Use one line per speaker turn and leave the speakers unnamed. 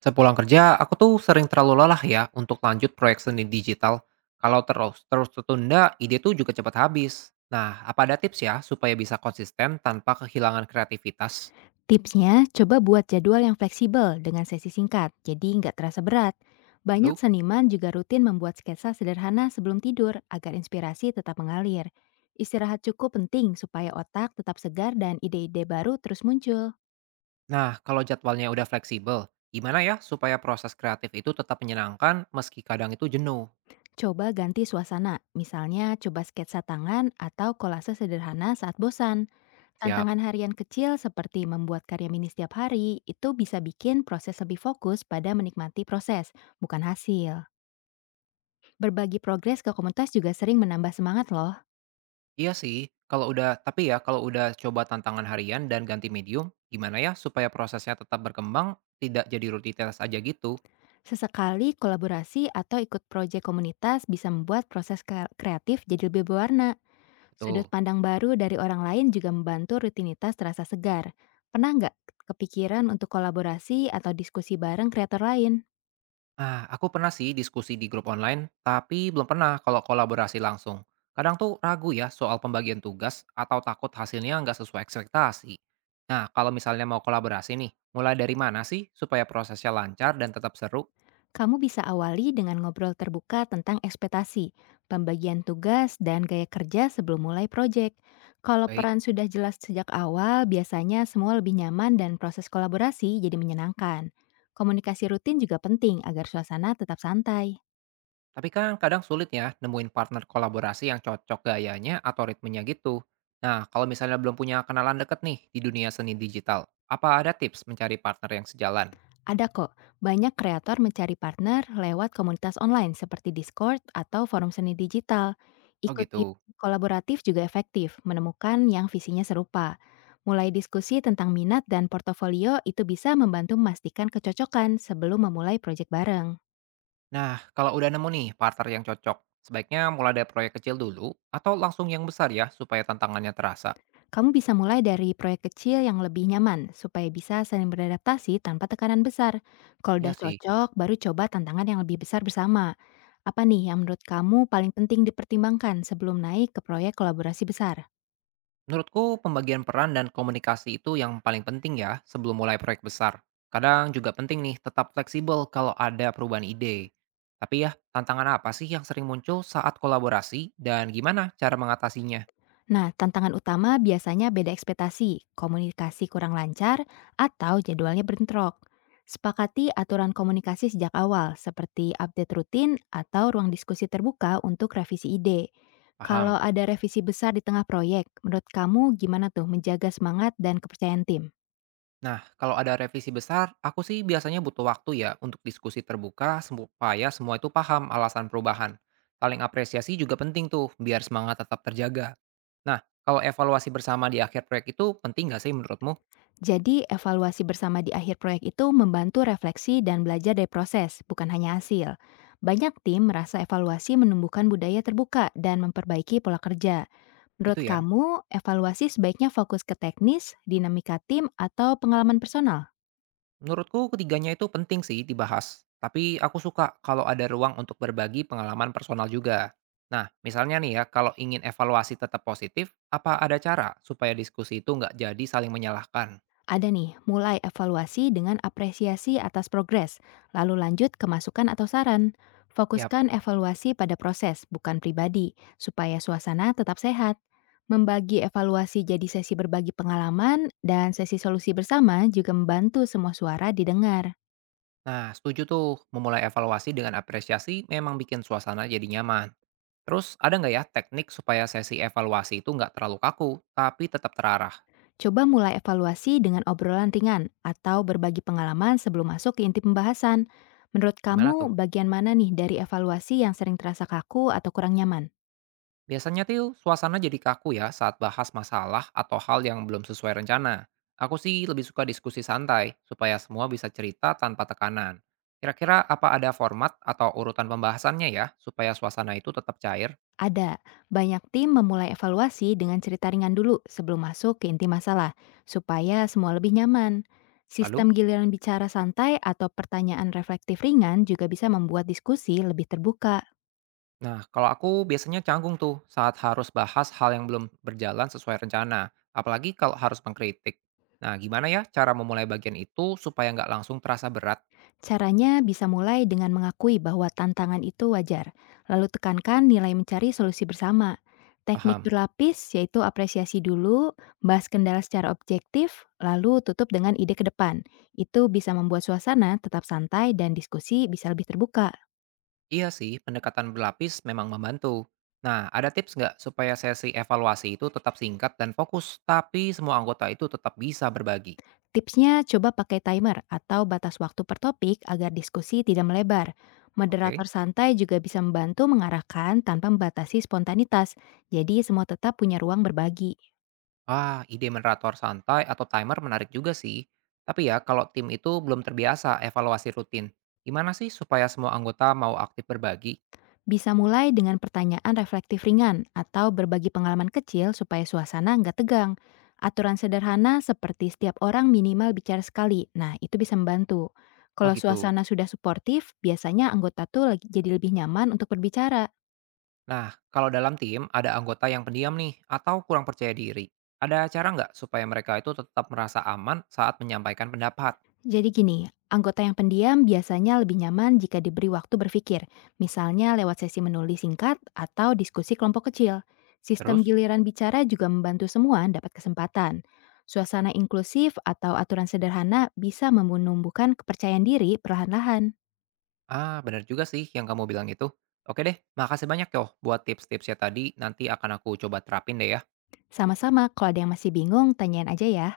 Sepulang kerja, aku tuh sering terlalu lelah ya untuk lanjut proyek seni digital. Kalau terus terus tertunda, ide tuh juga cepat habis. Nah, apa ada tips ya supaya bisa konsisten tanpa kehilangan kreativitas?
Tipsnya, coba buat jadwal yang fleksibel dengan sesi singkat, jadi nggak terasa berat. Banyak
Lalu,
seniman juga rutin membuat sketsa sederhana sebelum tidur agar inspirasi tetap mengalir. Istirahat cukup penting supaya otak tetap segar dan ide-ide baru terus muncul.
nah kalau jadwalnya udah fleksibel, gimana ya supaya proses kreatif itu tetap menyenangkan meski kadang itu jenuh?
Coba ganti suasana, misalnya coba sketsa tangan atau kolase sederhana saat bosan.
Siap.
Tantangan harian kecil seperti membuat karya mini setiap hari itu bisa bikin proses lebih fokus pada menikmati proses, bukan hasil. Berbagi progres ke komunitas juga sering menambah semangat loh.
Iya sih, kalau udah tapi ya kalau udah coba tantangan harian dan ganti medium, gimana ya supaya prosesnya tetap berkembang, tidak jadi rutinitas aja gitu?
Sesekali kolaborasi atau ikut proyek komunitas bisa membuat proses kreatif jadi lebih berwarna. Sudut
Betul.
pandang baru dari orang lain juga membantu rutinitas terasa segar. Pernah nggak kepikiran untuk kolaborasi atau diskusi bareng kreator lain?
Nah, aku pernah sih diskusi di grup online, tapi belum pernah kalau kolaborasi langsung. Kadang tuh ragu ya soal pembagian tugas atau takut hasilnya nggak sesuai ekspektasi. Nah, kalau misalnya mau kolaborasi nih, mulai dari mana sih supaya prosesnya lancar dan tetap seru?
Kamu bisa awali dengan ngobrol terbuka tentang ekspektasi, pembagian tugas, dan gaya kerja sebelum mulai proyek. Kalau
Baik.
peran sudah jelas sejak awal, biasanya semua lebih nyaman dan proses kolaborasi jadi menyenangkan. Komunikasi rutin juga penting agar suasana tetap santai.
Tapi kan kadang sulit ya nemuin partner kolaborasi yang cocok gayanya atau ritmenya gitu. Nah, kalau misalnya belum punya kenalan deket nih di dunia seni digital, apa ada tips mencari partner yang sejalan?
Ada kok, banyak kreator mencari partner lewat komunitas online seperti Discord atau forum seni digital.
Oh
Ikut
gitu.
event kolaboratif juga efektif, menemukan yang visinya serupa. Mulai diskusi tentang minat dan portofolio itu bisa membantu memastikan kecocokan sebelum memulai proyek bareng.
Nah, kalau udah nemu nih partner yang cocok, sebaiknya mulai dari proyek kecil dulu atau langsung yang besar ya supaya tantangannya terasa.
Kamu bisa mulai dari proyek kecil yang lebih nyaman supaya bisa saling beradaptasi tanpa tekanan besar. Kalau
Ya
udah
sih.
cocok, baru coba tantangan yang lebih besar bersama. Apa nih yang menurut kamu paling penting dipertimbangkan sebelum naik ke proyek kolaborasi besar?
Menurutku pembagian peran dan komunikasi itu yang paling penting ya sebelum mulai proyek besar. Kadang juga penting nih tetap fleksibel kalau ada perubahan ide. Tapi ya, tantangan apa sih yang sering muncul saat kolaborasi dan gimana cara mengatasinya?
Nah, tantangan utama biasanya beda ekspektasi, komunikasi kurang lancar, atau jadwalnya bentrok. Sepakati aturan komunikasi sejak awal, seperti update rutin atau ruang diskusi terbuka untuk revisi ide. Kalau
Paham?
ada revisi besar di tengah proyek, menurut kamu gimana tuh menjaga semangat dan kepercayaan tim?
Nah, kalau ada revisi besar, aku sih biasanya butuh waktu ya untuk diskusi terbuka supaya semua itu paham alasan perubahan. Saling apresiasi juga penting tuh, biar semangat tetap terjaga. Nah, kalau evaluasi bersama di akhir proyek itu penting nggak sih menurutmu?
Jadi, evaluasi bersama di akhir proyek itu membantu refleksi dan belajar dari proses, bukan hanya hasil. Banyak tim merasa evaluasi menumbuhkan budaya terbuka dan memperbaiki pola kerja.
Itu
Menurut
ya.
kamu, evaluasi sebaiknya fokus ke teknis, dinamika tim, atau pengalaman personal?
Menurutku ketiganya itu penting sih dibahas. Tapi aku suka kalau ada ruang untuk berbagi pengalaman personal juga. Nah, misalnya nih ya, kalau ingin evaluasi tetap positif, apa ada cara supaya diskusi itu nggak jadi saling menyalahkan?
Ada nih, mulai evaluasi dengan apresiasi atas progres, lalu lanjut ke masukan atau saran.
Ya.
Fokuskan evaluasi pada proses, bukan pribadi, supaya suasana tetap sehat. Membagi evaluasi jadi sesi berbagi pengalaman dan sesi solusi bersama juga membantu semua suara didengar.
Nah, setuju tuh. Memulai evaluasi dengan apresiasi memang bikin suasana jadi nyaman. Terus, ada nggak ya teknik supaya sesi evaluasi itu nggak terlalu kaku, tapi tetap terarah?
Coba mulai evaluasi dengan obrolan ringan atau berbagi pengalaman sebelum masuk ke inti pembahasan. Menurut
Gimana
kamu,
tuh?
bagian mana nih dari evaluasi yang sering terasa kaku atau kurang nyaman?
Biasanya tuh suasana jadi kaku ya saat bahas masalah atau hal yang belum sesuai rencana. Aku sih lebih suka diskusi santai, supaya semua bisa cerita tanpa tekanan. Kira-kira apa ada format atau urutan pembahasannya ya, supaya suasana itu tetap cair?
Ada. Banyak tim memulai evaluasi dengan cerita ringan dulu sebelum masuk ke inti masalah, supaya semua lebih nyaman. Sistem
Lalu?
giliran bicara santai atau pertanyaan reflektif ringan juga bisa membuat diskusi lebih terbuka.
Nah, kalau aku biasanya canggung tuh saat harus bahas hal yang belum berjalan sesuai rencana, apalagi kalau harus mengkritik. Nah, gimana ya cara memulai bagian itu supaya nggak langsung terasa berat?
Caranya bisa mulai dengan mengakui bahwa tantangan itu wajar, lalu tekankan nilai mencari solusi bersama. Teknik
Paham?
berlapis yaitu apresiasi dulu, bahas kendala secara objektif, lalu tutup dengan ide ke depan. Itu bisa membuat suasana tetap santai dan diskusi bisa lebih terbuka.
Iya sih, pendekatan berlapis memang membantu. Nah, ada tips nggak supaya sesi evaluasi itu tetap singkat dan fokus, tapi semua anggota itu tetap bisa berbagi?
Tipsnya coba pakai timer atau batas waktu per topik agar diskusi tidak melebar.
Oke.
Moderator santai juga bisa membantu mengarahkan tanpa membatasi spontanitas, jadi semua tetap punya ruang berbagi.
Ah, ide moderator santai atau timer menarik juga sih. Tapi ya, kalau tim itu belum terbiasa evaluasi rutin, gimana sih supaya semua anggota mau aktif berbagi?
Bisa mulai dengan pertanyaan reflektif ringan atau berbagi pengalaman kecil supaya suasana nggak tegang. Aturan sederhana seperti setiap orang minimal bicara sekali, nah itu bisa membantu.
Oh
Kalau
gitu.
suasana sudah suportif, biasanya anggota tuh jadi lebih nyaman untuk berbicara.
Nah, kalau dalam tim ada anggota yang pendiam nih atau kurang percaya diri, ada cara nggak supaya mereka itu tetap merasa aman saat menyampaikan pendapat?
Jadi gini, anggota yang pendiam biasanya lebih nyaman jika diberi waktu berpikir, misalnya lewat sesi menulis singkat atau diskusi kelompok kecil. Sistem
Terus?
giliran bicara juga membantu semua dapat kesempatan. Suasana inklusif atau aturan sederhana bisa menumbuhkan kepercayaan diri perlahan-lahan.
Ah, benar juga sih yang kamu bilang itu. Oke deh, makasih banyak yo buat tips-tipsnya tadi. Nanti akan aku coba terapin deh ya.
Sama-sama, kalau ada yang masih bingung, tanyain aja ya.